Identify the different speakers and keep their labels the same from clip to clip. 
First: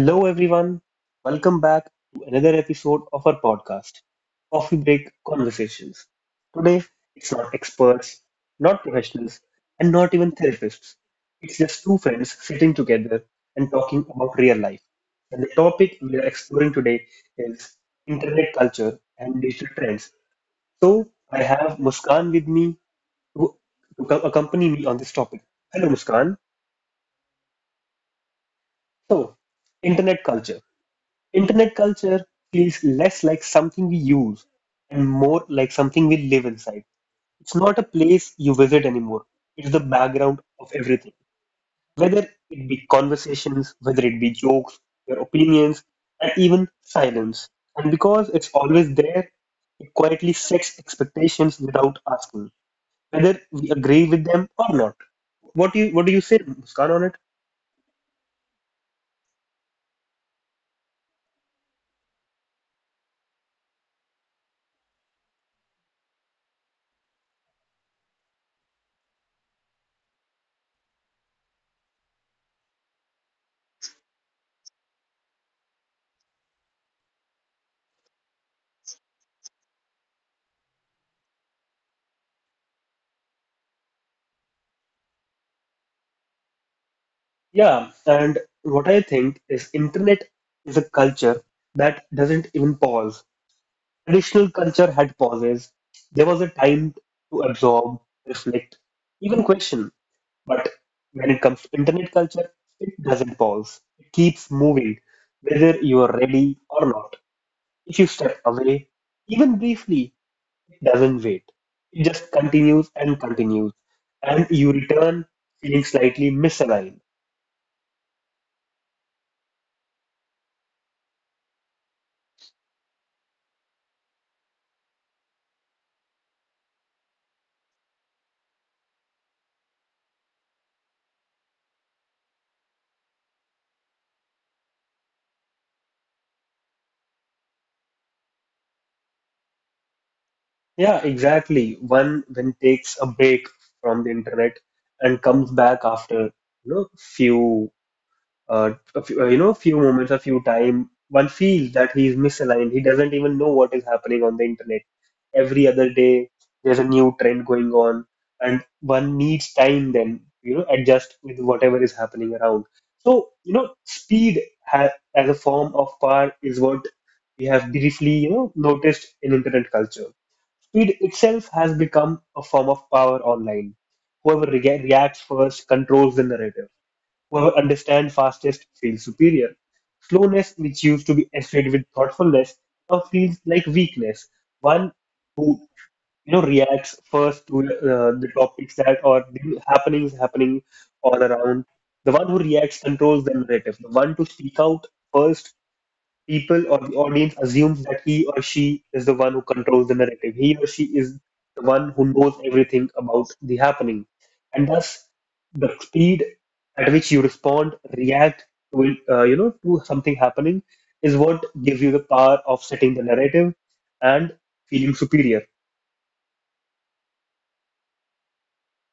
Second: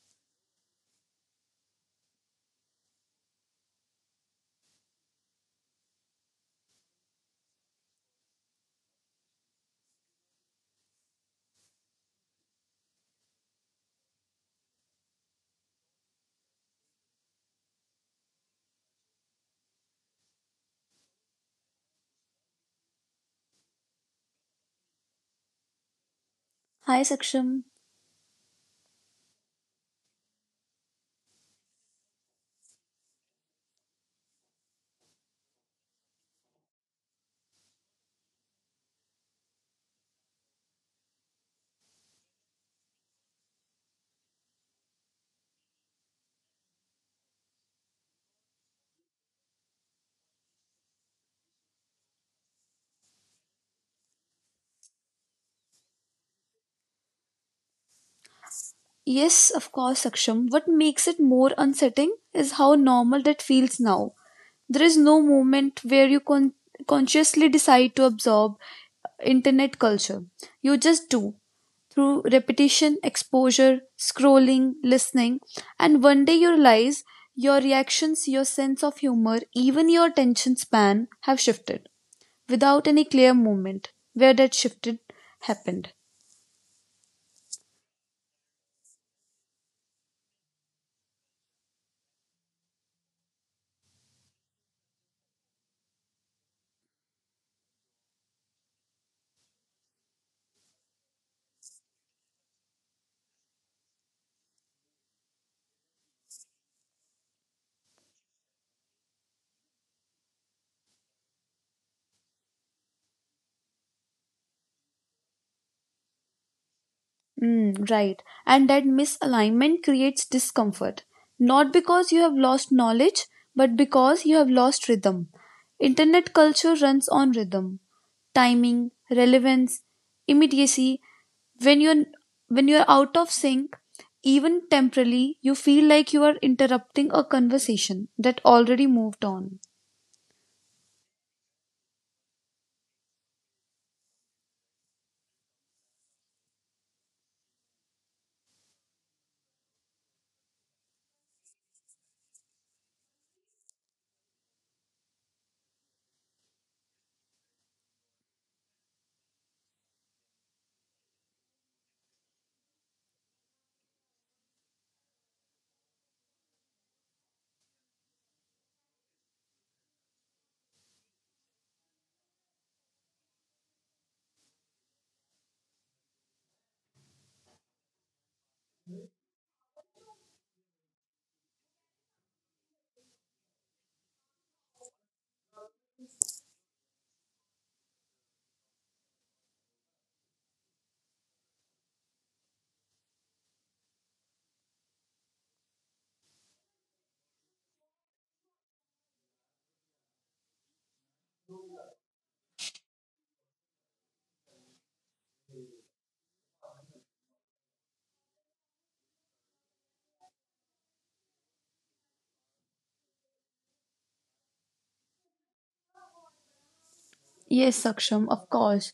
Speaker 1: Hello, everyone. Welcome back to another episode of our podcast, Coffee Break Conversations. Today, it's not experts, not professionals, and not even therapists. It's just two friends sitting together and talking about real life. And the topic we are exploring today is internet culture and digital trends. So, I have Muskan with me to, to accompany me on this topic. Hello, Muskan.
Speaker 2: Hi Saksham.
Speaker 1: So, internet culture. Internet culture feels less like something we use and more like something we live inside. It's not a place you visit anymore. It's the background of everything. Whether it be conversations, whether it be jokes, your opinions, and even silence. And because it's always there, it quietly sets expectations without asking, whether we agree with them or not. What do you say, Muskan, on it?
Speaker 2: Yes, of course, Saksham. What makes it more unsettling is how normal that feels now. There is no moment where you consciously decide to absorb internet culture. You just do through repetition, exposure, scrolling, listening, and one day you realize your reactions, your sense of humor, even your attention span have shifted without any clear moment where that shifted happened.
Speaker 1: Yeah, and what I think is internet is a culture that doesn't even pause. Traditional culture had pauses. There was a time to absorb, reflect, even question. But when it comes to internet culture, it doesn't pause. It keeps moving, whether you are ready or not. If you step away, even briefly, it doesn't wait. It just continues and continues, and you return feeling slightly misaligned.
Speaker 2: Mm, right. And that misalignment creates discomfort, not because you have lost knowledge, but because you have lost rhythm. Internet culture runs on rhythm, timing, relevance, immediacy. When you're when you're out of sync, even temporarily, you feel like you are interrupting a conversation that already moved on.
Speaker 1: Yeah, exactly. One then takes a break from the internet and comes back after, you know, few, a few, few moments, a few time. One feels that he is misaligned. He doesn't even know what is happening on the internet. Every other day, there's a new trend going on, and one needs time then, you know, adjust with whatever is happening around. So, you know, speed ha as a form of power is what we have briefly, you know, noticed in internet culture. Speed itself has become a form of power online. Reacts first controls the narrative. Whoever understands fastest feels superior. Slowness, which used to be associated with thoughtfulness, now feels like weakness. One, you know, reacts first to the topics that or the happenings happening all around. The one who reacts controls the narrative. The one to speak out first, people or the audience assumes that he or she is the one who controls the narrative. He or she is the one who knows everything about the happening. And thus, the speed at which you respond, react to, it, you know, to something happening is what gives you the power of setting the narrative and feeling superior.
Speaker 2: Yes, Saksham, of course.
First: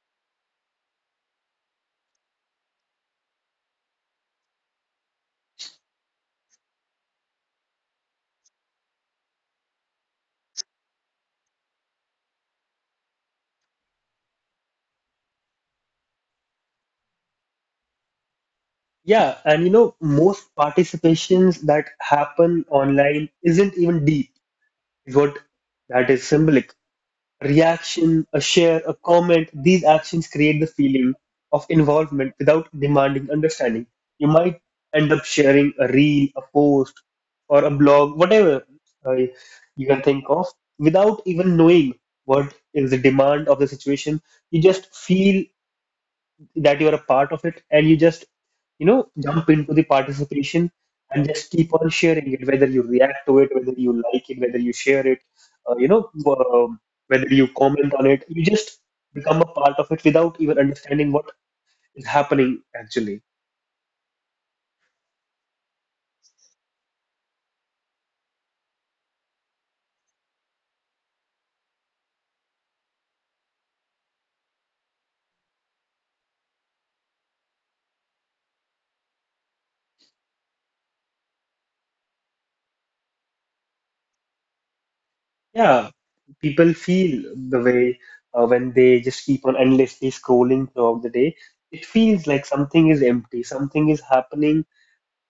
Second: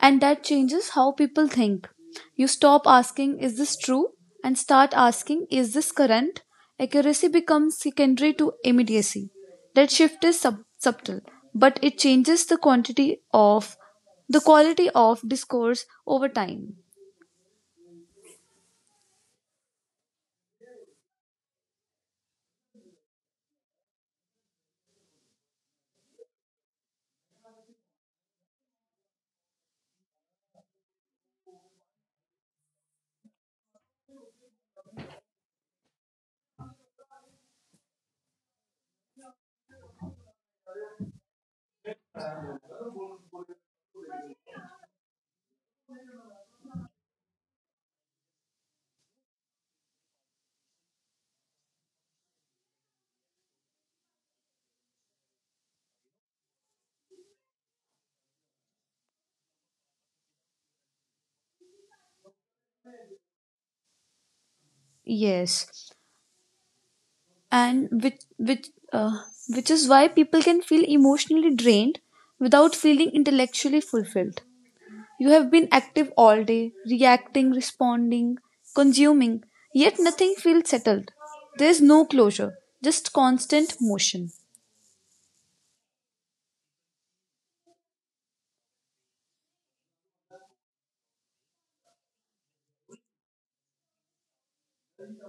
Speaker 2: And that changes how people think. You stop asking, is this true? And start asking, is this current? Accuracy becomes secondary to immediacy. That shift is subtle, but it changes the quantity of the quality of discourse over time.
Speaker 1: Yeah, and you know, most participations that happen online isn't even deep, is what that is symbolic. Reaction, a share, a comment, these actions create the feeling of involvement without demanding understanding. You might end up sharing a reel, a post, or a blog, whatever you can think of, without even knowing what is the demand of the situation. You just feel that you're a part of it and you just, you know, jump into the participation and just keep on sharing it, whether you react to it, whether you like it, whether you share it, uh, you know um, whether you comment on it, you just become a part of it without even understanding what is happening actually.
Speaker 2: Yes, and uh, which is why people can feel emotionally drained without feeling intellectually fulfilled. You have been active all day, reacting, responding, consuming, yet nothing feels settled. There is no closure, just constant motion.
Speaker 1: Yeah, people feel the way, when they just keep on endlessly scrolling throughout the day, it feels like something is empty, something is happening,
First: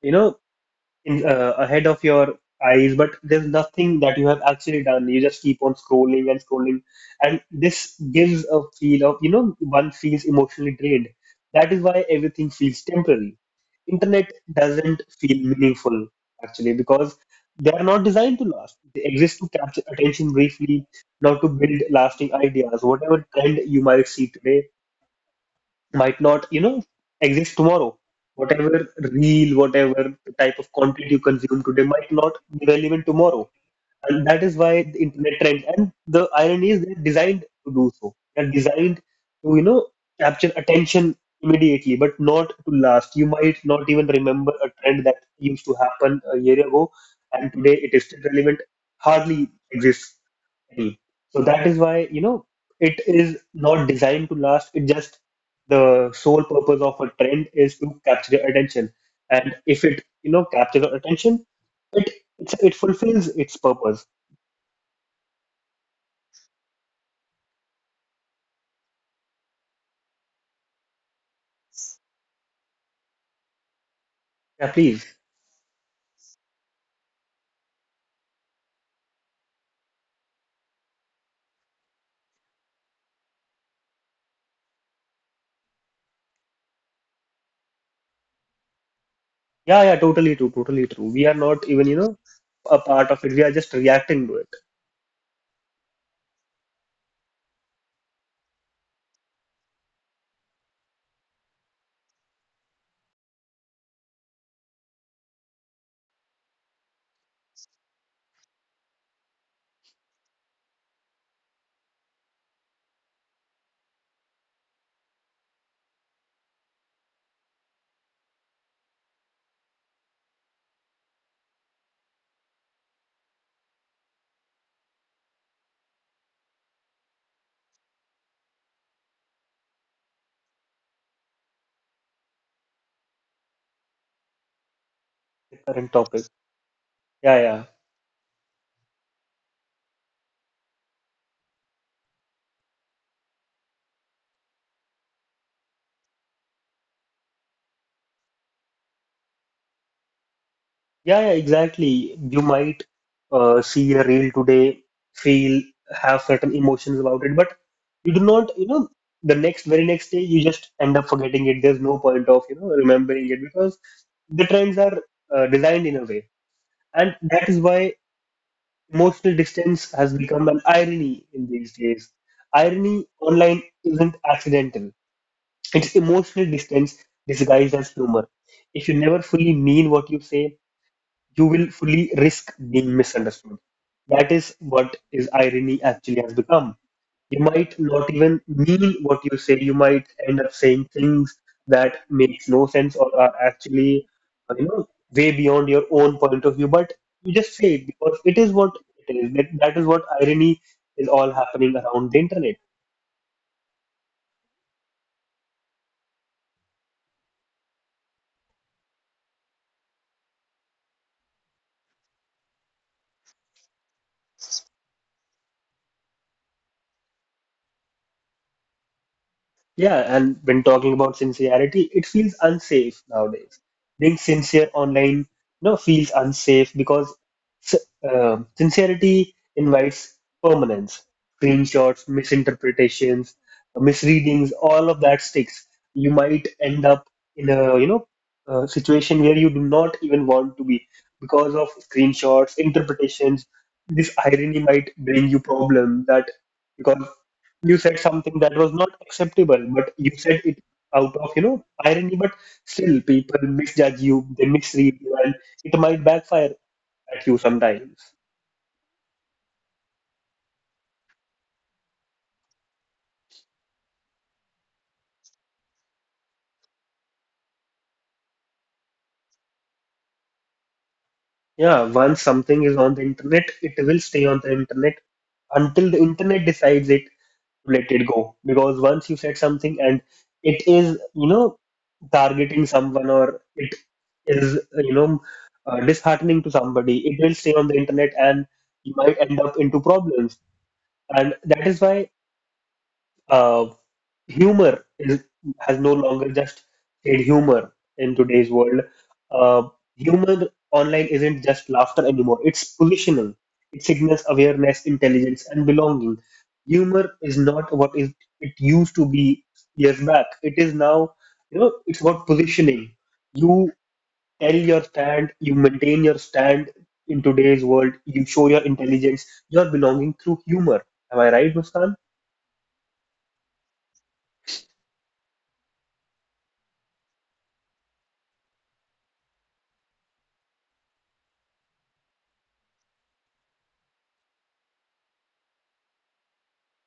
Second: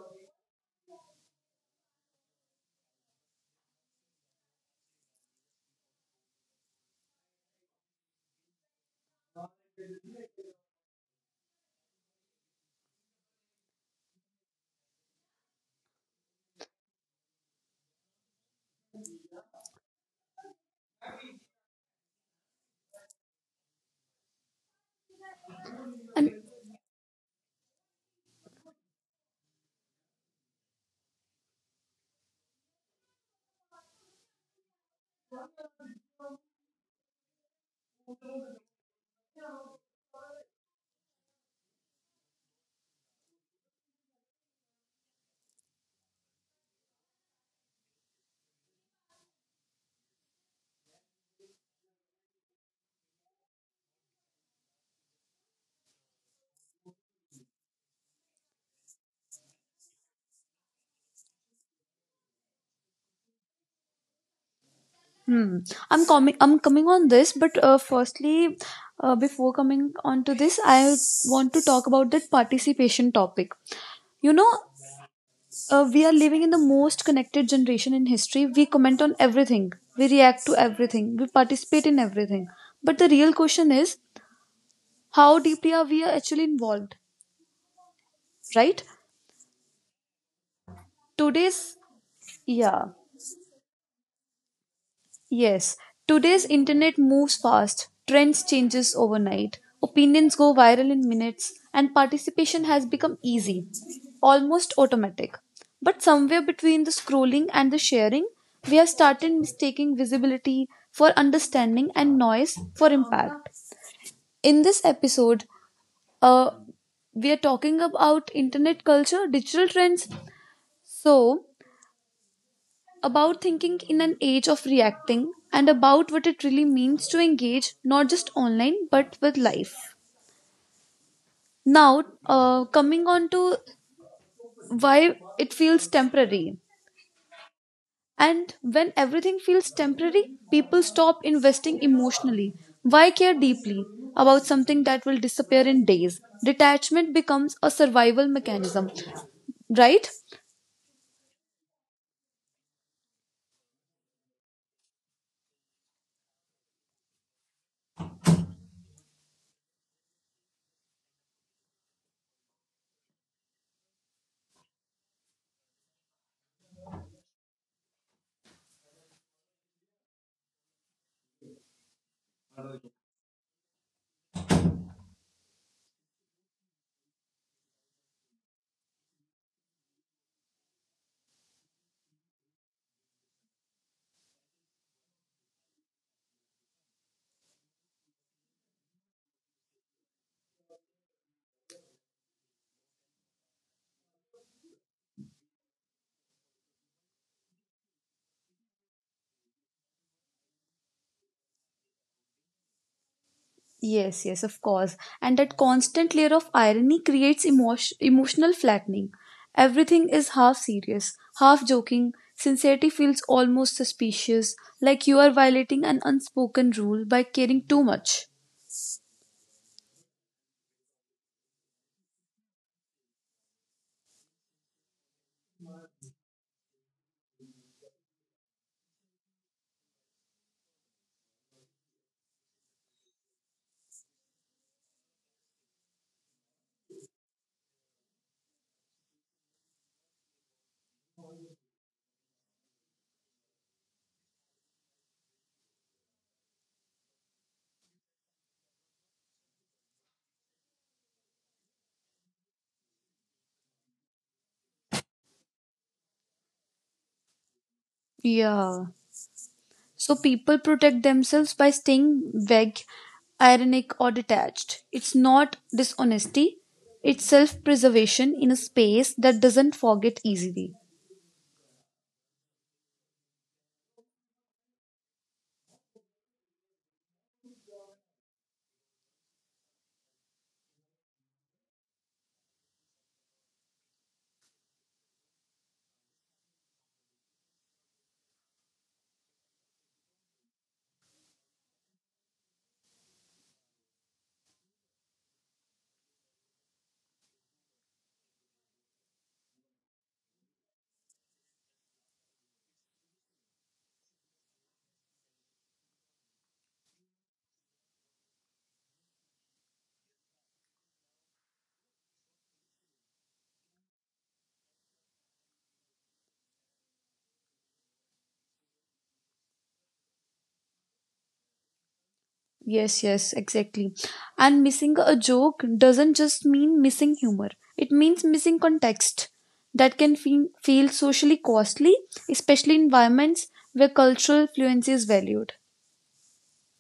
Speaker 1: you know, in ahead of your eyes, but there's nothing that you have actually done. You just keep on scrolling and scrolling, and this gives a feel of, you know, one feels emotionally drained. That is why everything feels temporary. Internet doesn't feel meaningful actually, because they are not designed to last. They exist to capture attention briefly, not to build lasting ideas. Whatever trend you might see today might
Speaker 2: And
Speaker 1: not, you know, exist tomorrow. Whatever reel, whatever type of content you consume today might not be relevant tomorrow. And that is why the internet trends and the irony is they're designed to do so. They're designed to, you know, capture attention immediately, but not to last. You might not even remember a trend that used to happen a year ago and today it is still relevant, hardly exists be. So that is why, you know, it is not designed to last. It just the sole purpose of a trend is to capture your attention. And if it, you know, captures your attention, it it fulfills its purpose.
Speaker 2: hmm, I'm coming on this, but firstly, before coming on to this, I want to talk about that participation topic. You know,
Speaker 1: Yeah, please.
Speaker 2: we are living in the most connected generation in history. We comment on everything, we react to everything, we participate in everything. But the real question is how deeply are we actually involved, right?
Speaker 1: Yeah, yeah, totally true, totally true. We are not
Speaker 2: today's
Speaker 1: even, you know, a
Speaker 2: yeah
Speaker 1: part of it. We are just reacting to it.
Speaker 2: yes today's internet moves fast, trends changes overnight, opinions go viral in minutes, and participation has become easy, almost automatic, but somewhere between the scrolling and the sharing we have started mistaking visibility for understanding and noise for impact. In this episode, uh, we are talking about internet culture, digital trends, so about thinking in an age of reacting and about what it really means to engage not just online but with life. Now, coming on to why it feels
Speaker 1: Current topic.
Speaker 2: temporary.
Speaker 1: Yeah, yeah.
Speaker 2: And when everything feels temporary, people stop investing emotionally. Why care deeply about something that will disappear in days? Detachment becomes a survival mechanism, right?
Speaker 1: Yeah, yeah, exactly. You might see a reel today, feel, have certain emotions about it, but you do not, you know, the next, very next day, you just end up forgetting it. There's no point of, you know, remembering it because the trends are designed in a way. And that is why emotional distance has become an irony in these days. Irony online isn't accidental, it's emotional distance disguised as humor. If you never fully mean what you say, you will fully risk being misunderstood. That is what is irony actually has become. You might not even mean what you say. You might end up saying things that makes no sense or are actually, uh, you know, way beyond your own point of view. But you just say it because it is what it is. That is what irony is all happening around the internet.
Speaker 2: Yes, yes, of course. And that constant layer of irony creates emotional flattening. Everything is half serious, half joking. Sincerity feels almost suspicious, like you are violating an unspoken rule by caring too much.
Speaker 1: Yeah, and when talking about sincerity, it feels unsafe nowadays. Being sincere online, you know, feels unsafe because sincerity invites permanence, screenshots, misinterpretations, misreadings, all of that sticks. You might end up in a, you know, a situation where you do not even want to be because of screenshots, interpretations. This irony might bring you problem that because you said something that was not acceptable, but you said it out of, you know, irony, but still people misjudge you, they misread you, and it might backfire at you sometimes.
Speaker 2: Yeah. So people protect themselves by staying vague, ironic, or detached. It's not dishonesty, it's self preservation in a space that doesn't forget easily.
Speaker 1: Yeah, once something is on the internet, it will stay on the internet until the internet decides it to let it go. Because once you said something and it is, you know, targeting someone or it is, you know, disheartening to somebody, it will stay on the internet and you might end up into problems. And that is why uh, humor is, has no longer just said humor in today's world. Uh, Humor online isn't just laughter anymore, it's positional. It signals awareness, intelligence, and belonging. Humor is not what is it used to be years back. It is now, you know, it's about positioning. You tell your stand, you maintain your stand in today's world, you show your intelligence, your belonging through humor. Am I right, Muskan?
Speaker 2: Yes, yes, exactly. And missing a joke doesn't just mean missing humor, it means missing context. That can feel socially costly, especially in environments where cultural fluency is valued.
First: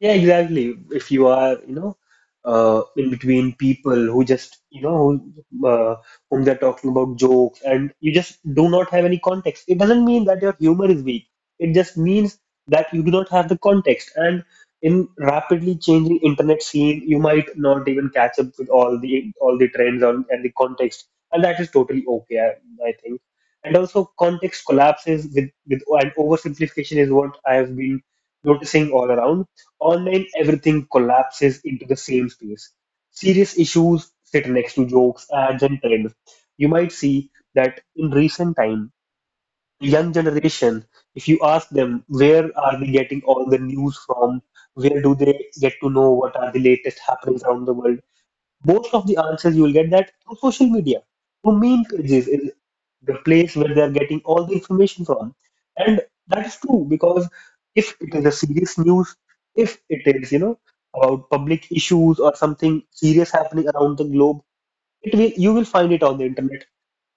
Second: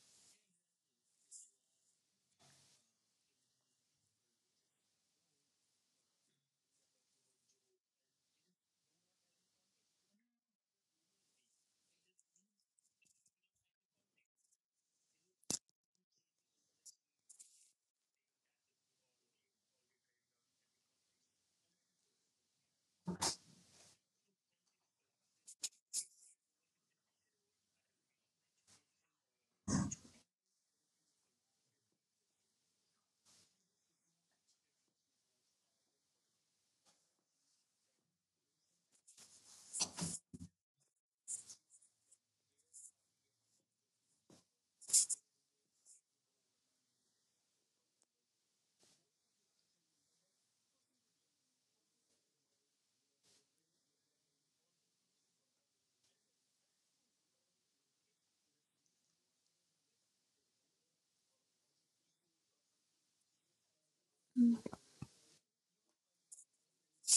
Speaker 1: Yeah, exactly. If you are, you know, in between people who just, you know, whom they're talking about jokes and you just do not have any context, it doesn't mean that your humor is weak. It just means that you do not have the context. And in rapidly changing internet scene, you might not even catch up with all the trends on and the context, and that is totally okay, I think. And also, context collapses with and oversimplification is what I have been noticing all around. Online, everything collapses into the same space. Serious issues sit next to jokes, ads, and trends. You might see that in recent time, the young generation, if you ask them where are they getting all the news from, where do they get to know what are the latest happenings around the world, most of the answers you will get that through social media, through meme pages is the place where they are getting all the information from. And that is true because if it is a serious news, if it is, you know, about public issues or something serious happening around the globe, it will you will find it on the internet.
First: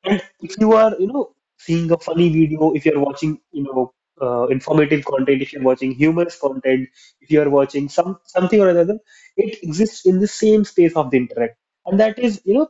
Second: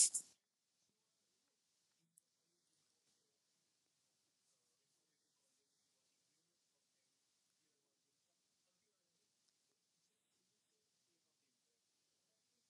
Speaker 1: And if you are, you know, seeing a funny video, if you're watching, you know, informative content, if you're watching humorous content, if you are watching something or another, it exists in the same space of the internet, and that is, you know,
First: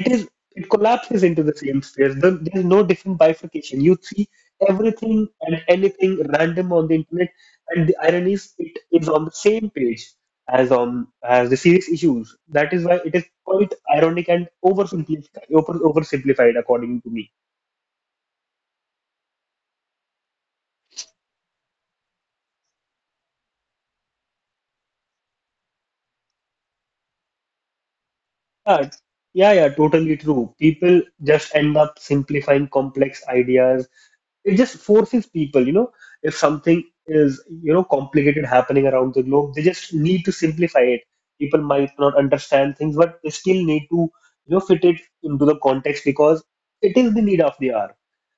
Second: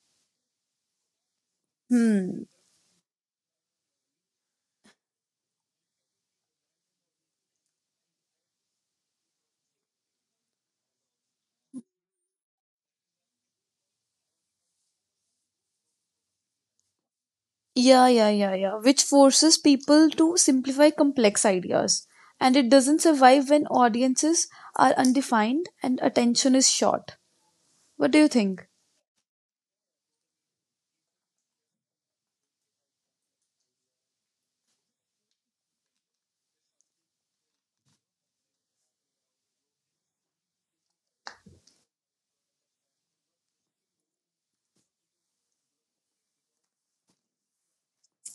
Speaker 1: it is it collapses into the same sphere.
Speaker 2: Hmm.
Speaker 1: There's no different bifurcation. You see everything and anything random on the internet, and the irony is it is on the same page as on as the serious issues. That is why it is quite ironic and oversimplified. Oversimplified, according to me.
Speaker 2: Yeah, yeah, yeah, yeah. Which forces people to simplify complex ideas. And it doesn't survive when audiences are undefined and attention is short. What do you think?
Speaker 1: Yeah, yeah, totally true. People just end up simplifying complex ideas. It just forces people. If something is, complicated happening around the globe, they just need to simplify it. People might not understand things, but they still need to, fit it into the context because it is the need of the hour.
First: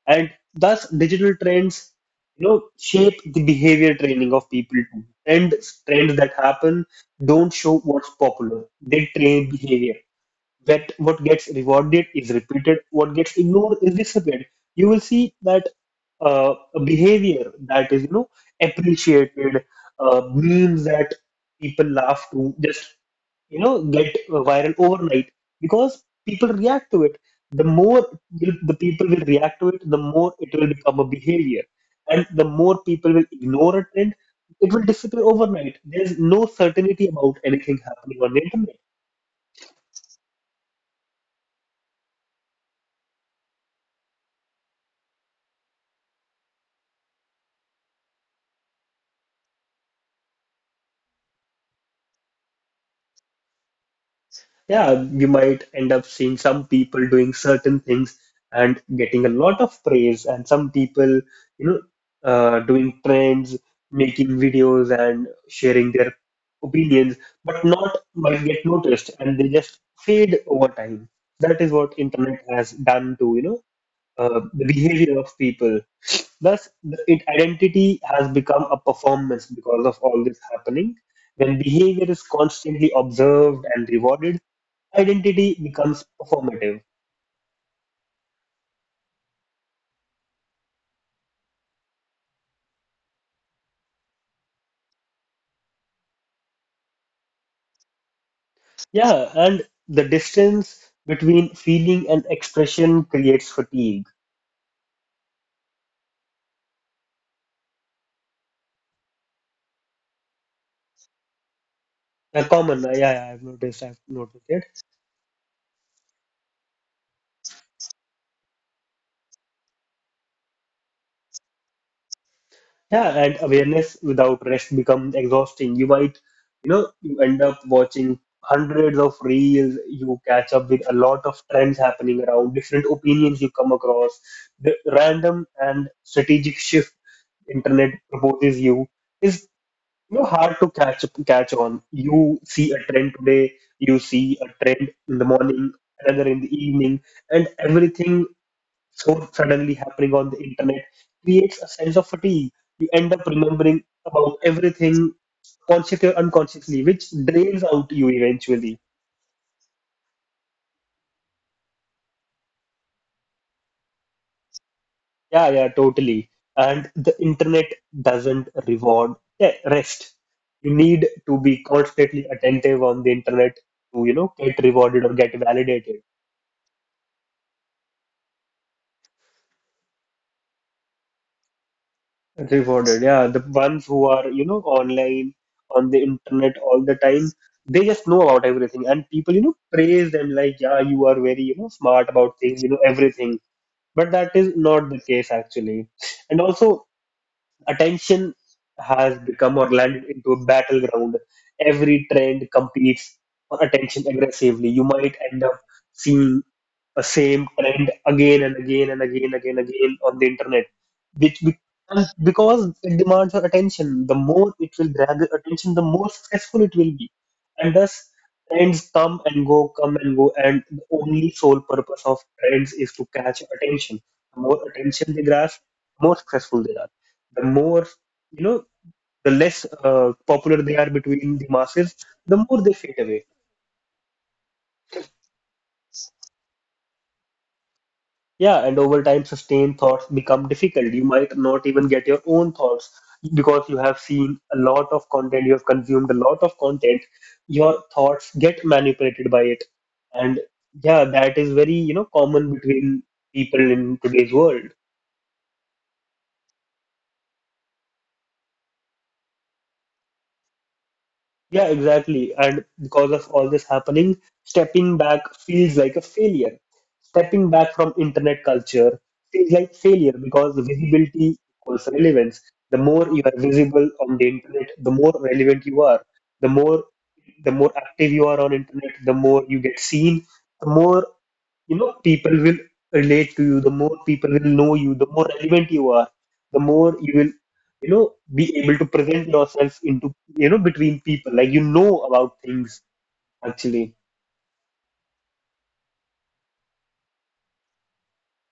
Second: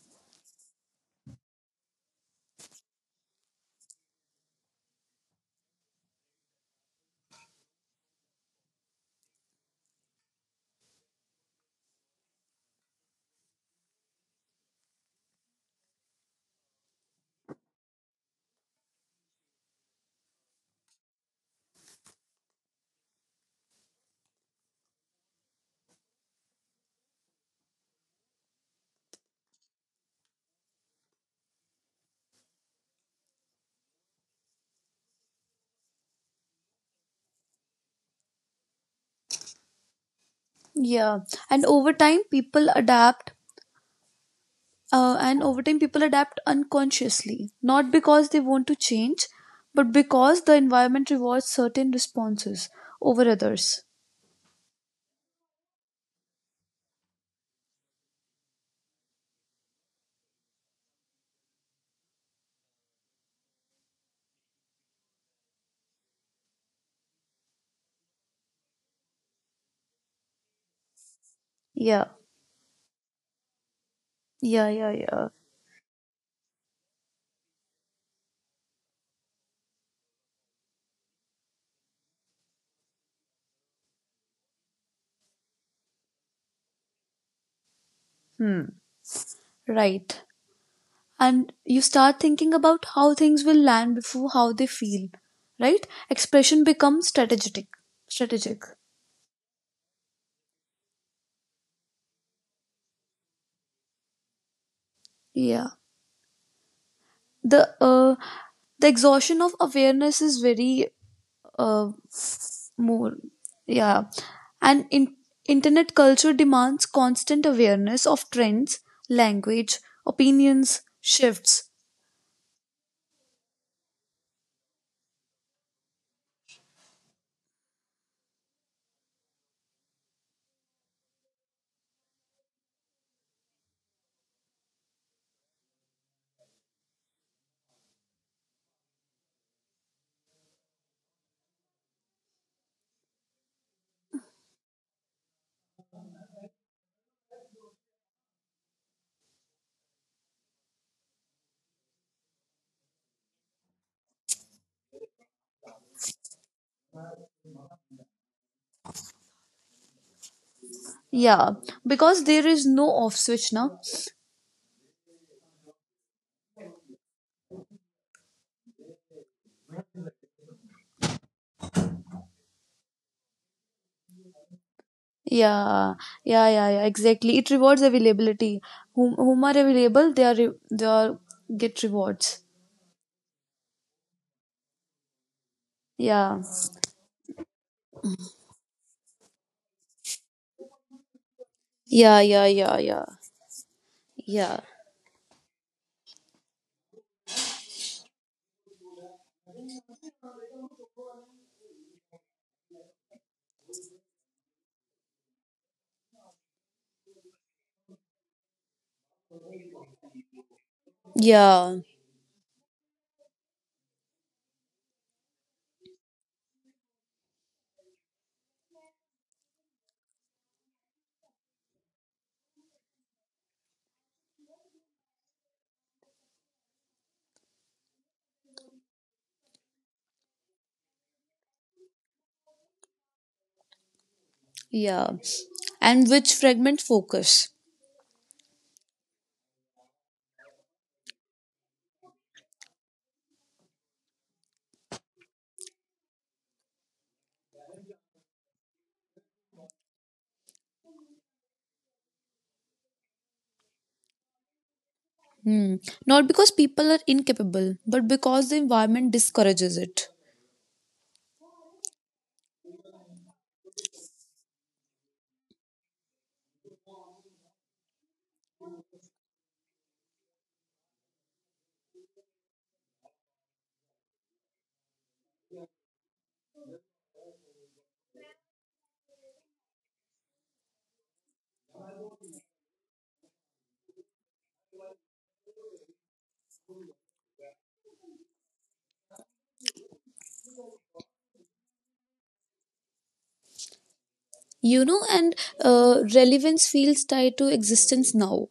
Speaker 1: And thus digital trends, shape the behavior training of people too. And trends that happen don't show what's popular, they train behavior, that what gets rewarded is repeated, what gets ignored is disappeared. You will see that a behavior that is, appreciated, memes that people laugh to just, get viral overnight because people react to it. The more will, the people will react to it, the more it will become a behavior, and the more people will ignore a trend, it will disappear overnight. There's no certainty about anything happening on the internet.
Speaker 2: Yeah. And over time, people adapt, and over time, people adapt unconsciously, not because they want to change, but because the environment rewards certain responses over others.
Speaker 1: Yeah, you might end up seeing some people doing certain things and getting a lot of praise, and some people, you know, doing trends, making videos, and sharing their opinions, but not might get noticed, and they just fade over time. That is what
Speaker 2: Yeah,
Speaker 1: internet has done to,
Speaker 2: yeah,
Speaker 1: the
Speaker 2: yeah,
Speaker 1: behavior
Speaker 2: yeah.
Speaker 1: of people. Thus, it identity has become a performance because of all this happening. When behavior is constantly observed and rewarded, identity becomes performative.
Speaker 2: Hmm, right. And you start thinking about how things will land before how they feel, right? Expression becomes strategic. Strategic.
Speaker 1: Yeah, and the distance between feeling and expression creates fatigue.
Speaker 2: Yeah. The uh, the exhaustion of awareness is very uh,
Speaker 1: A common,
Speaker 2: more,
Speaker 1: yeah, yeah,
Speaker 2: yeah,
Speaker 1: I've noticed it.
Speaker 2: and in, internet culture demands constant awareness of trends, language, opinions shifts,
Speaker 1: Yeah, and awareness without rest becomes exhausting. You might, you end up watching hundreds of reels, you catch up with a lot of trends happening around, different opinions you come across, the random and strategic shift internet proposes you is, hard to catch on. You see a trend today, you see a trend in the morning, another in the evening, and everything so suddenly happening on the internet creates a sense of fatigue. You end up remembering about everything consciously or unconsciously, which drains out you eventually.
Speaker 2: yeah, because there is no off switch now.
Speaker 1: Yeah, yeah, totally. And the internet doesn't reward, yeah, rest. You need to be constantly attentive on the internet to, get rewarded or get
Speaker 2: Yeah,
Speaker 1: validated.
Speaker 2: yeah, yeah, yeah, exactly, it rewards availability. Whom, whom are available, they are they are get rewards.
Speaker 1: Rewarded, yeah. The ones who are, online, on the
Speaker 2: Yeah,
Speaker 1: internet all the time, they just know about everything. And people, praise them like, yeah, you are very, smart
Speaker 2: yeah,
Speaker 1: about
Speaker 2: yeah,
Speaker 1: things, you
Speaker 2: yeah,
Speaker 1: know
Speaker 2: yeah,
Speaker 1: everything. But that
Speaker 2: yeah,
Speaker 1: is not the case actually. And also, attention has become or landed into a battleground. Every trend competes for attention aggressively. You might end up seeing a same trend again and again on the internet, which
Speaker 2: yeah,
Speaker 1: becomes because it demands your attention. The more it will grab your attention, the more successful it will be, and thus trends come and go, and the only sole purpose of trends is to catch your attention. The more attention they grasp, the more successful they are, the more, you know the less popular they are between the masses, the more they fade away.
Speaker 2: yeah. And which fragment focus.
Speaker 1: Yeah, and over time sustained thoughts become difficult. You might not even get your own thoughts because you have seen a lot of content, you have consumed a lot of content, your thoughts get manipulated by it. And yeah, that is very, common between people in today's world.
Speaker 2: Hmm. Not because people are incapable, but because the environment discourages it.
Speaker 1: Yeah, exactly. And because of all this happening, stepping back feels like a failure. Stepping back from internet culture feels like failure because visibility equals relevance. The more you are visible on the internet, the more relevant you are. The more the more active you are on internet, the more you get seen, the more, people will relate to you, the more people will know you, the more relevant you are, the more you will, you know be able to present yourself into, between people like you know about things, actually.
Speaker 2: You know, and relevance feels tied to existence now.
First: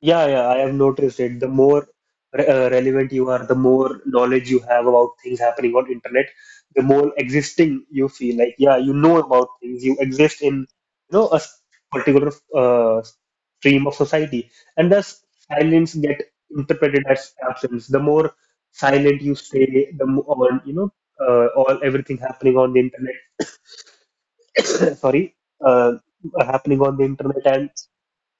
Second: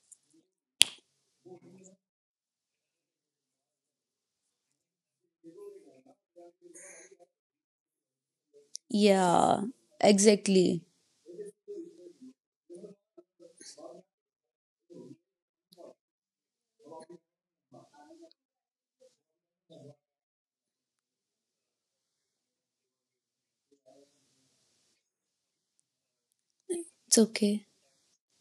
Speaker 1: Yeah, yeah, I have noticed it. The more re relevant you are, the more knowledge you have about things happening on internet, the more existing you feel. Like, yeah, you know about
Speaker 2: Yeah,
Speaker 1: things. You exist in,
Speaker 2: exactly.
Speaker 1: a particular stream of society, and thus silence get interpreted as absence. The more silent you stay, the more you know, all everything happening on the internet. Sorry, uh, happening on the
Speaker 2: It's okay.
Speaker 1: internet,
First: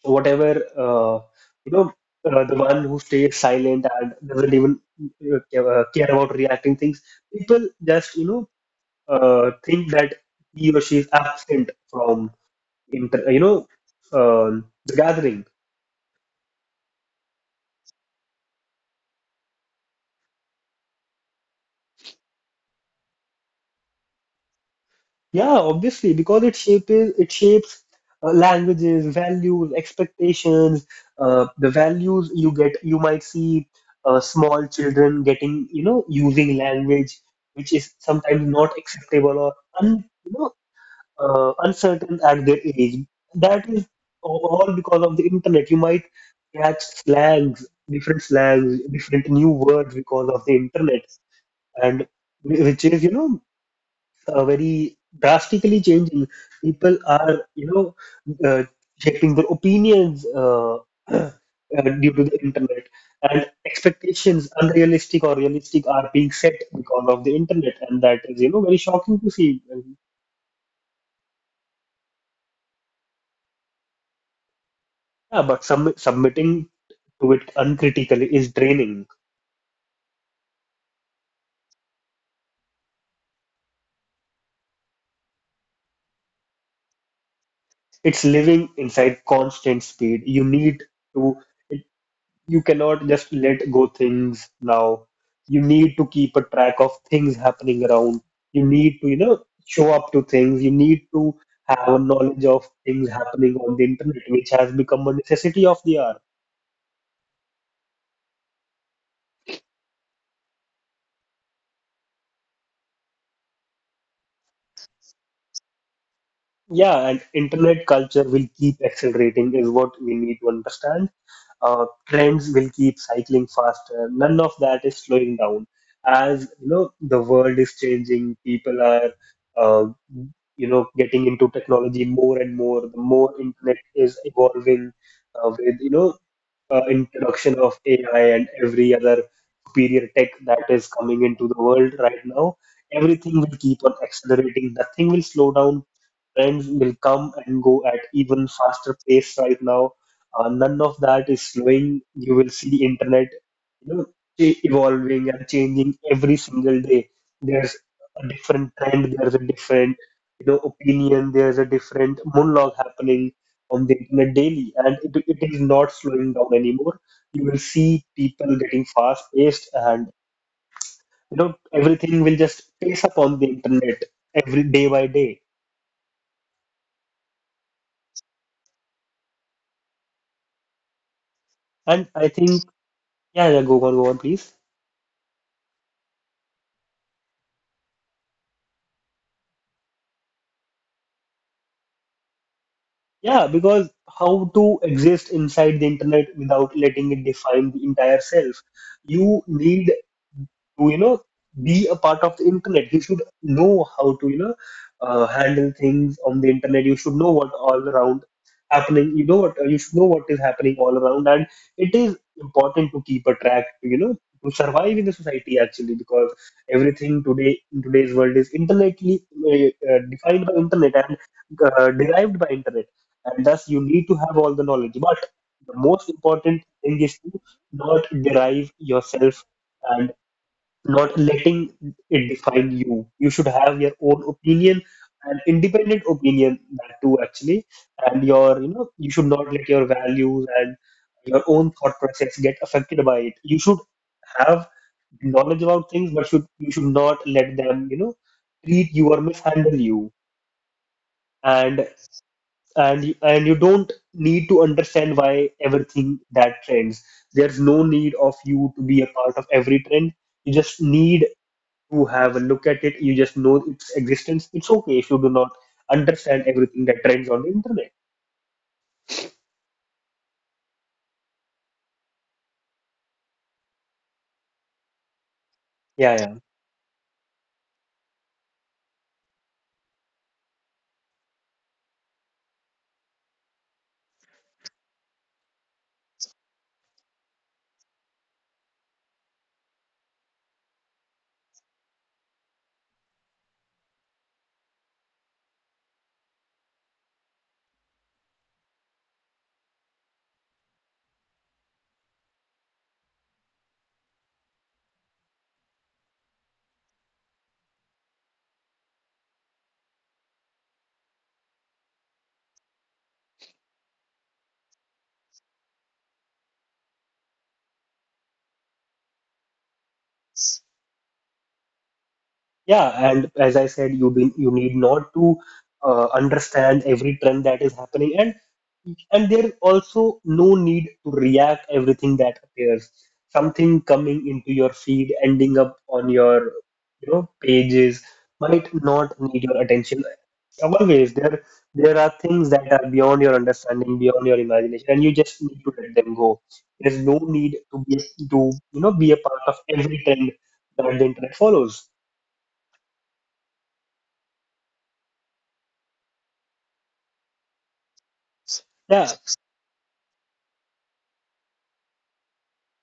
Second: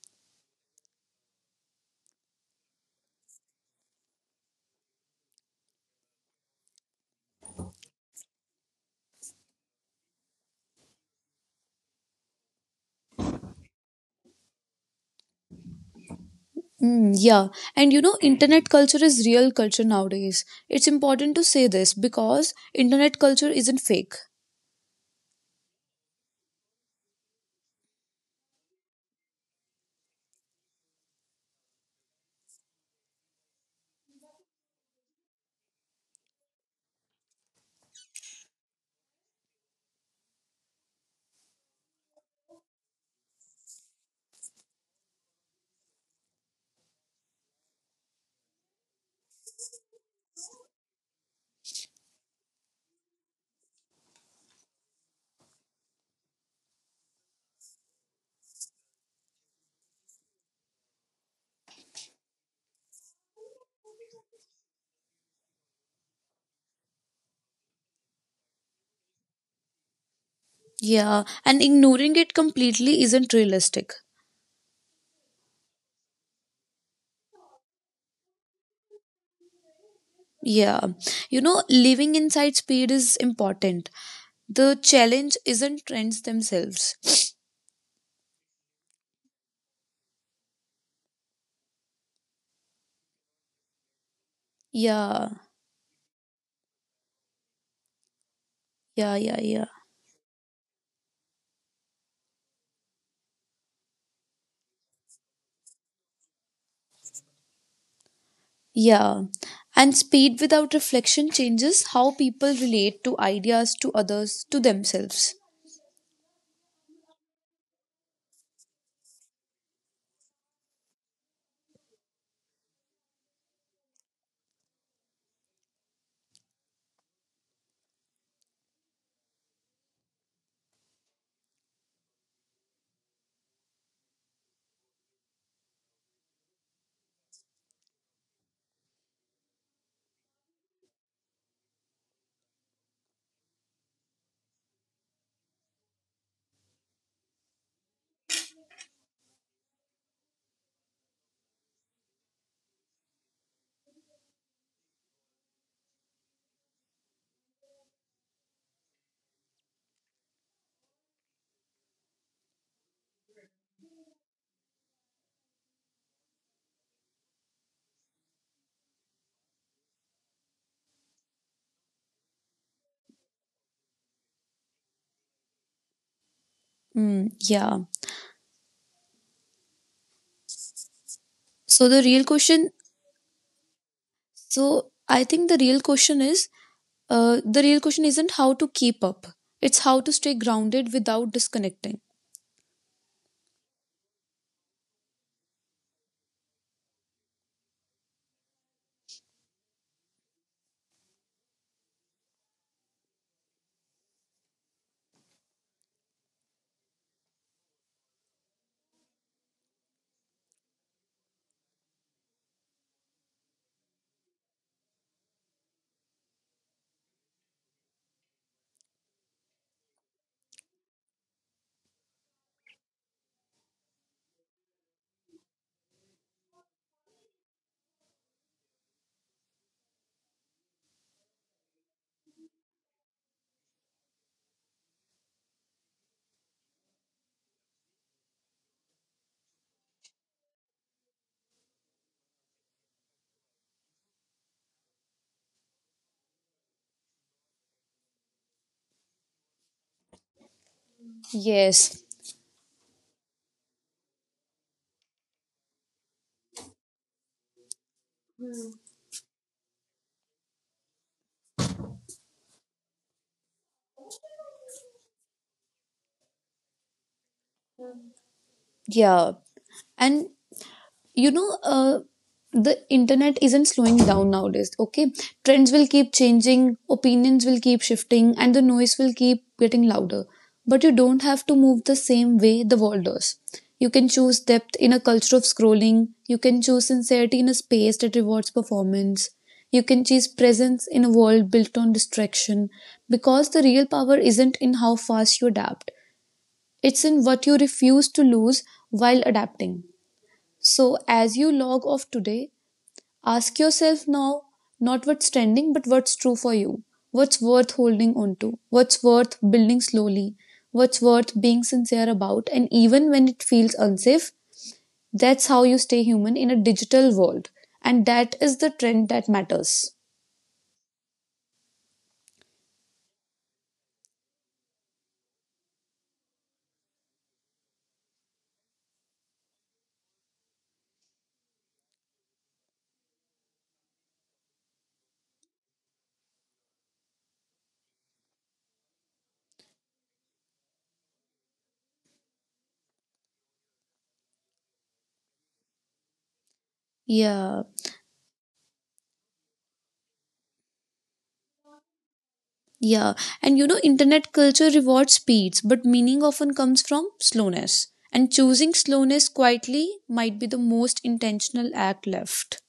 Speaker 1: whatever, you know the one who stays silent and doesn't even care about reacting things, people just, think that he or she is absent from inter you know um the gathering.
Speaker 2: Mm, yeah, and you know, internet culture is real culture nowadays. It's important to say this because internet culture isn't fake.
Speaker 1: Yeah, obviously, because it shapes languages, values, expectations, the values you get. You might see small children getting, using language which is sometimes not acceptable or un, you know, uncertain at their age. That is all because of the internet. You might catch slangs, different new words because of the internet, and which is, very drastically changing. People are, uh, shaping their opinions, due to the internet, and expectations, unrealistic or realistic, are being set because of the internet, and that is, very shocking to see. And
Speaker 2: Yeah, and ignoring it completely isn't realistic.
Speaker 1: yeah, but submitting to it uncritically is draining.
Speaker 2: Yeah, you know, living inside speed is important. The challenge isn't trends themselves.
Speaker 1: It's living inside constant speed. You need to. You cannot just let go things now.
Speaker 2: Yeah,
Speaker 1: You need to keep a track of things happening around. You need to,
Speaker 2: yeah, yeah, yeah.
Speaker 1: show up to things. You need to have a knowledge of things happening on the internet, which has become a necessity of the hour.
Speaker 2: Yeah. And speed without reflection changes how people relate to ideas, to others, to themselves.
Speaker 1: Yeah, and internet culture will keep accelerating, is what we need to understand. Trends will keep cycling faster. None of that is slowing down. As you know, the world is changing. People are, uh, getting into technology more and more. The more internet is evolving, with, introduction of AI and every other superior tech that is coming into the world right now. Everything will keep on accelerating. Nothing will slow down. Trends will come and go at even faster pace right now. None of that is slowing. You will see the internet, you know, evolving and changing every single day. There's a different trend. There's a different, opinion. There's a different monologue happening on the internet daily, and it is not slowing down anymore. You will see people getting fast-paced, and, everything will just pace up on the internet every day by day.
Speaker 2: Mm, yeah. So
Speaker 1: And
Speaker 2: the
Speaker 1: I
Speaker 2: real
Speaker 1: think.
Speaker 2: question,
Speaker 1: Yeah, yeah, go on, go on, please.
Speaker 2: so I think the real question is, the real question isn't how to keep up. It's how to stay grounded without disconnecting.
Speaker 1: Yeah, because how to exist inside the internet without letting it define the entire self? You need to, be a part of the internet. You should know how to, handle things on the internet. You should know what all around happening. You know what, you should know what is happening all around, and it is important to keep a track. To, to survive in the society actually, because everything today in today's world is internetly, defined by internet and derived by internet, and thus you need to have all the knowledge. But the most important thing is to not derive yourself, and not letting it define you. You should have your own opinion, an independent opinion, that too actually. And your, you should not let your values and your own thought process get affected by it. You should have knowledge about things, but should you should not let them, treat you or mishandle you. And
Speaker 2: Yes.
Speaker 1: and you don't need to understand why everything that trends. There's no need of you to be a part of every trend. You just need to have a look at it, you just know its existence. It's okay if you do not understand everything that trends on the internet.
Speaker 2: Yeah. And you know, the internet isn't slowing down nowadays, okay, trends will
Speaker 1: Yeah,
Speaker 2: keep
Speaker 1: yeah,
Speaker 2: changing, opinions will keep shifting, and the noise will keep getting louder, but you don't have to move the same way the world does. You can choose depth in a culture of scrolling, you can choose sincerity in a space that rewards performance, you can choose presence in a world built on distraction, because the real power isn't in how fast you adapt, it's in what you refuse to lose while adapting. So, as you log off today, ask yourself now, not what's trending, but what's true for you. What's worth holding on to? What's worth building slowly? What's worth being sincere about? And even when it feels unsafe, that's how you stay human in a digital world. And that is the trend that matters.
Speaker 1: yeah. And as I said, you need not to understand every trend that is happening. And and there is also no need to react everything that appears. Something coming into your feed ending up on your, pages might not need your attention. Always there, there are things that are beyond your understanding, beyond your imagination, and you just need to let them go. There's no need
Speaker 2: Yeah,
Speaker 1: to be to, be a part of every trend that the internet follows.
Speaker 2: yeah. And you know, internet culture rewards speeds, but meaning often comes from slowness. And choosing
Speaker 1: Yeah.
Speaker 2: slowness quietly might be the most intentional act left.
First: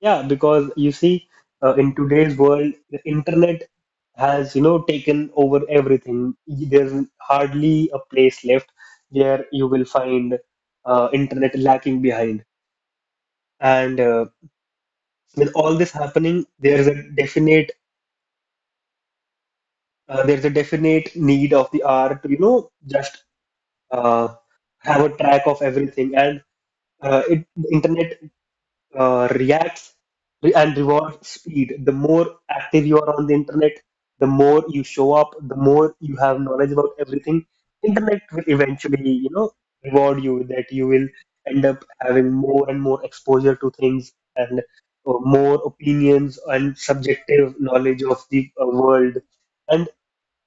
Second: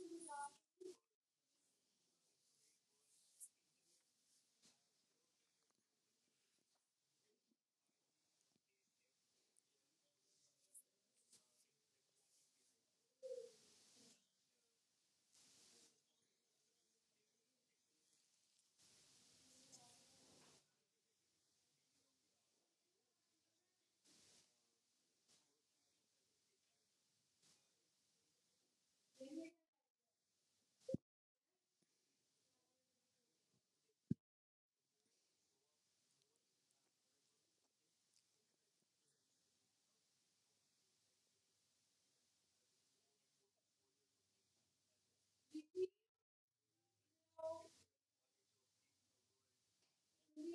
Speaker 1: Yeah, because you see, in today's world, the internet has, taken over everything. There's hardly a place left where you will find internet lacking behind. And with all this happening, there's a definite need of the hour to, just uh, have a track of everything. And the internet reacts re- and rewards speed. The more active you are on the internet, the more you show up, the more you have knowledge about everything. Internet will eventually, reward you with that. You will end up having more and more exposure to things and, more opinions and subjective knowledge of the world. And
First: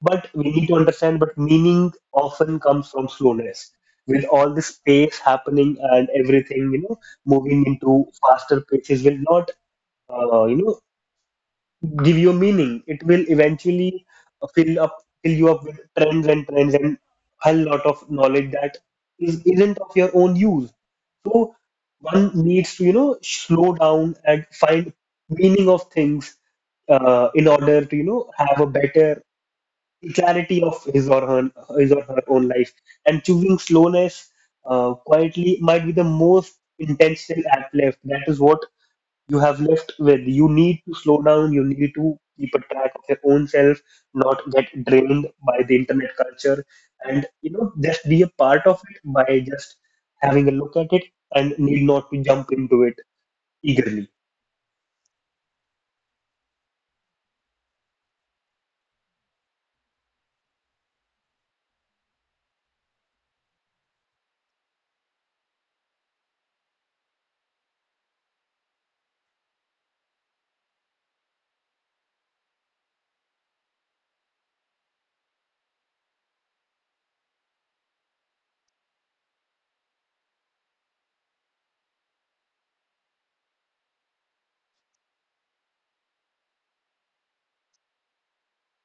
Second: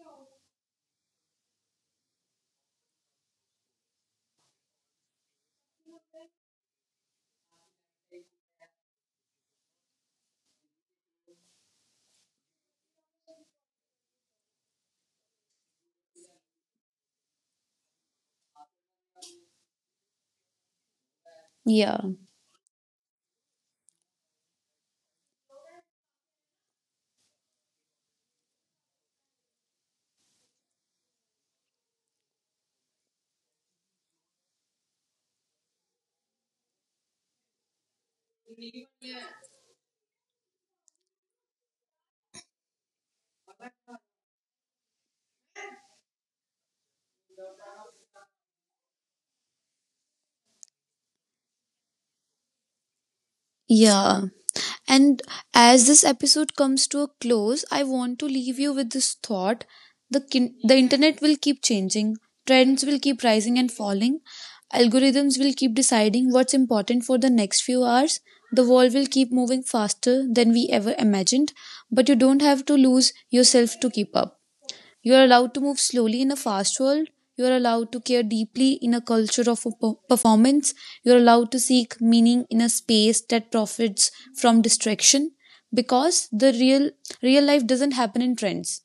Speaker 1: but we need to understand, but meaning often comes from slowness. With all this pace happening and everything, moving into faster paces will not, uh, you know, give you meaning. It will eventually uh, fill up, fill you up with trends and a lot of knowledge that isn't of your own use. So
Speaker 2: Yeah.
Speaker 1: one needs to, slow down and find meaning of things, in order to, have a better, the clarity of his or her own life. And choosing slowness, quietly might be the most intentional act left. That is what you have left with. You need to slow down, you need to keep a track of your own self, not get drained by the internet culture, and, just be a part of it by just having a look at it, and need not to jump into it eagerly.
Speaker 2: Yeah. And as this episode comes to a close, I want to leave you with this thought. The internet will keep changing, trends will keep rising and falling, algorithms will keep deciding what's important for the next few hours. The world will keep moving faster than we ever imagined, but you don't have to lose yourself to keep up. You are allowed to move slowly in a fast world. You are allowed to care deeply in a culture of performance. You are allowed to seek meaning in a space that profits from distraction, because the real life doesn't happen in trends.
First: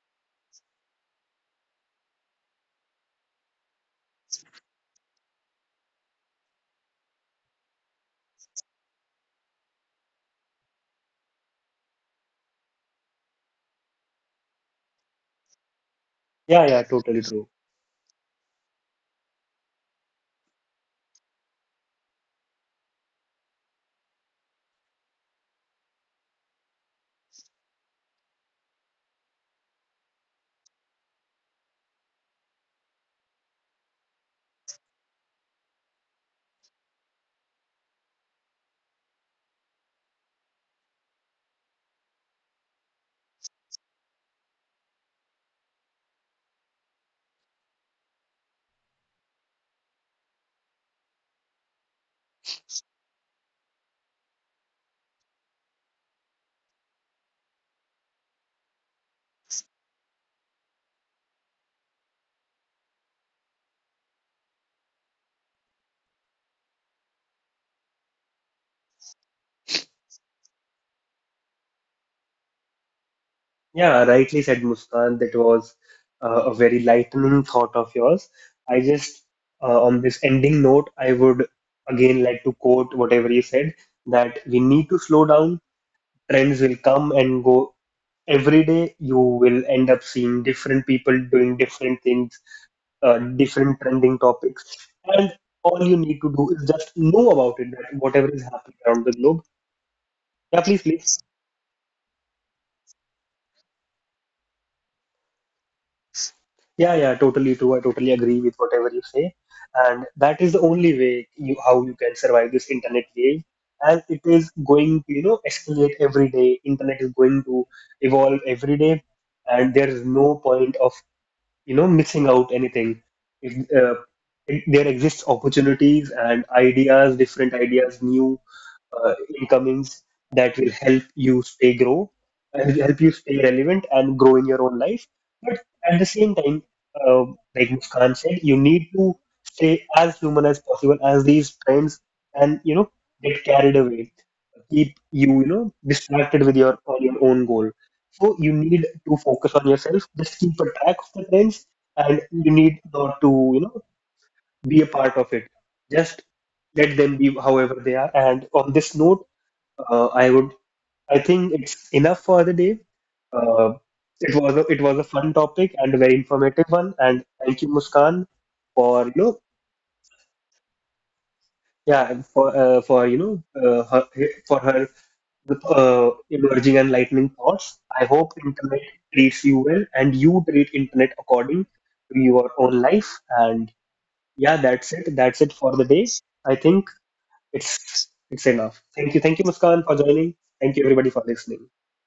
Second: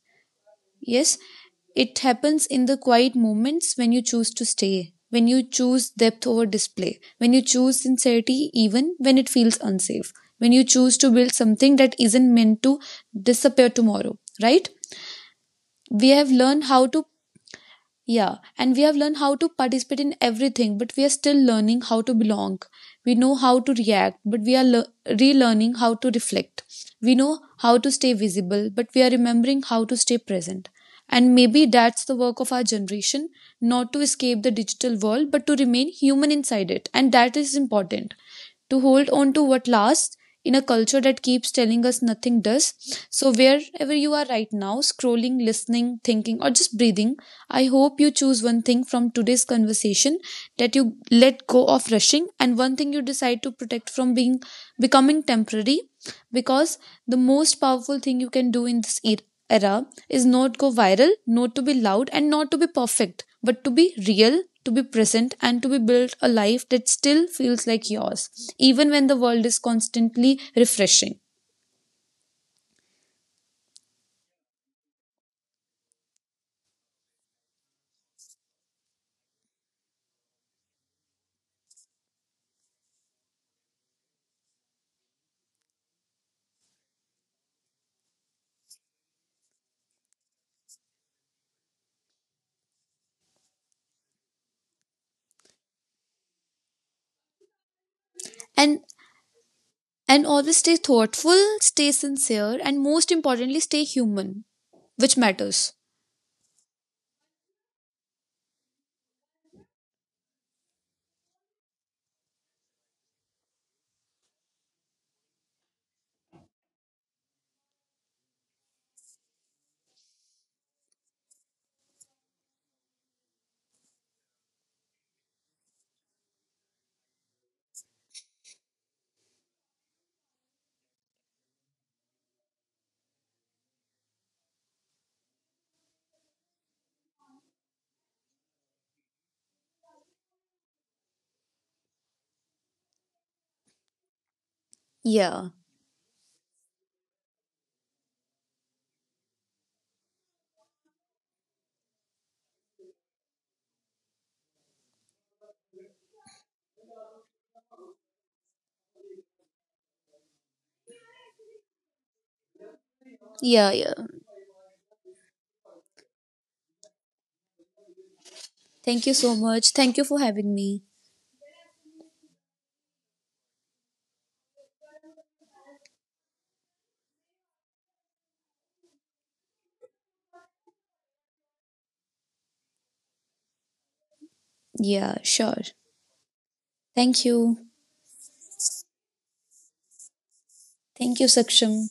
Speaker 2: Yes, it happens in the quiet moments when you choose to stay, when you choose depth over display, when you choose sincerity even when it feels unsafe, when you choose to build something that isn't meant to disappear tomorrow, right? We have learned
Speaker 1: Yeah, yeah,
Speaker 2: how to,
Speaker 1: totally true.
Speaker 2: yeah, and we have learned how to participate in everything, but we are still learning how to belong. We know how to react, but we are relearning how to reflect. We know how to stay visible, but we are remembering how to stay present. And maybe that's the work of our generation, not to escape the digital world, but to remain human inside it. And that is important, to hold on to what lasts in a culture that keeps telling us nothing does. So, wherever you are right now, scrolling, listening, thinking, or just breathing, I hope you choose one thing from today's conversation that you let go of rushing, and one thing you decide to protect from being becoming temporary. Because the most powerful thing you can do in this era is not go viral, not to be loud, and not to be perfect, but to be real, to be present, and to be built a life that still feels like yours, even when the world is constantly refreshing.
Speaker 1: Yeah, rightly said, Muskan. That was a very lightning thought of yours. I just, on this ending note, I would again like to quote whatever you said, that we need to slow down. Trends will come and go every day. You will end up seeing different people doing different things, different trending topics. And all you need to do is just know about it, that whatever is happening
Speaker 2: And
Speaker 1: around the globe.
Speaker 2: and always
Speaker 1: Yeah,
Speaker 2: stay
Speaker 1: please, please.
Speaker 2: thoughtful, stay sincere, and most importantly, stay human, which matters.
Speaker 1: Yeah, yeah, totally true. I totally agree with whatever you say. And that is the only way you how you can survive this internet wave. And it is going to, escalate every day. Internet is going to evolve every day, and there is no point of, missing out anything. If, uh, there exists opportunities and ideas, different ideas, new uh, incomings that will help you stay grow and help you stay relevant and grow in your own life. But at the same time, uh, like Muskan said, you need to stay as human as possible as these trends, and, get carried away, keep you, you
Speaker 2: Yeah,
Speaker 1: know distracted with your on your own goal. So you need to focus on yourself. Just keep a track of the trends, and you need not to, be a part of it. Just let them be however they are. And on this note, uh, I would, I think it's enough for the day. Uh,
Speaker 2: yeah, yeah.
Speaker 1: it was a fun topic and a very informative one. And thank you, Muskan, for,
Speaker 2: Thank you so much. Thank you for having me.
Speaker 1: yeah, for for, for her emerging and lightning thoughts. I hope internet treats you well and you treat internet according to your own life. And yeah, that's it.
Speaker 2: Yeah,
Speaker 1: That's it for
Speaker 2: sure.
Speaker 1: the day. I think
Speaker 2: Thank you.
Speaker 1: it's enough. Thank you, Muskan, for joining. Thank you, everybody, for
Speaker 2: Thank you,
Speaker 1: listening.
Speaker 2: Saksham.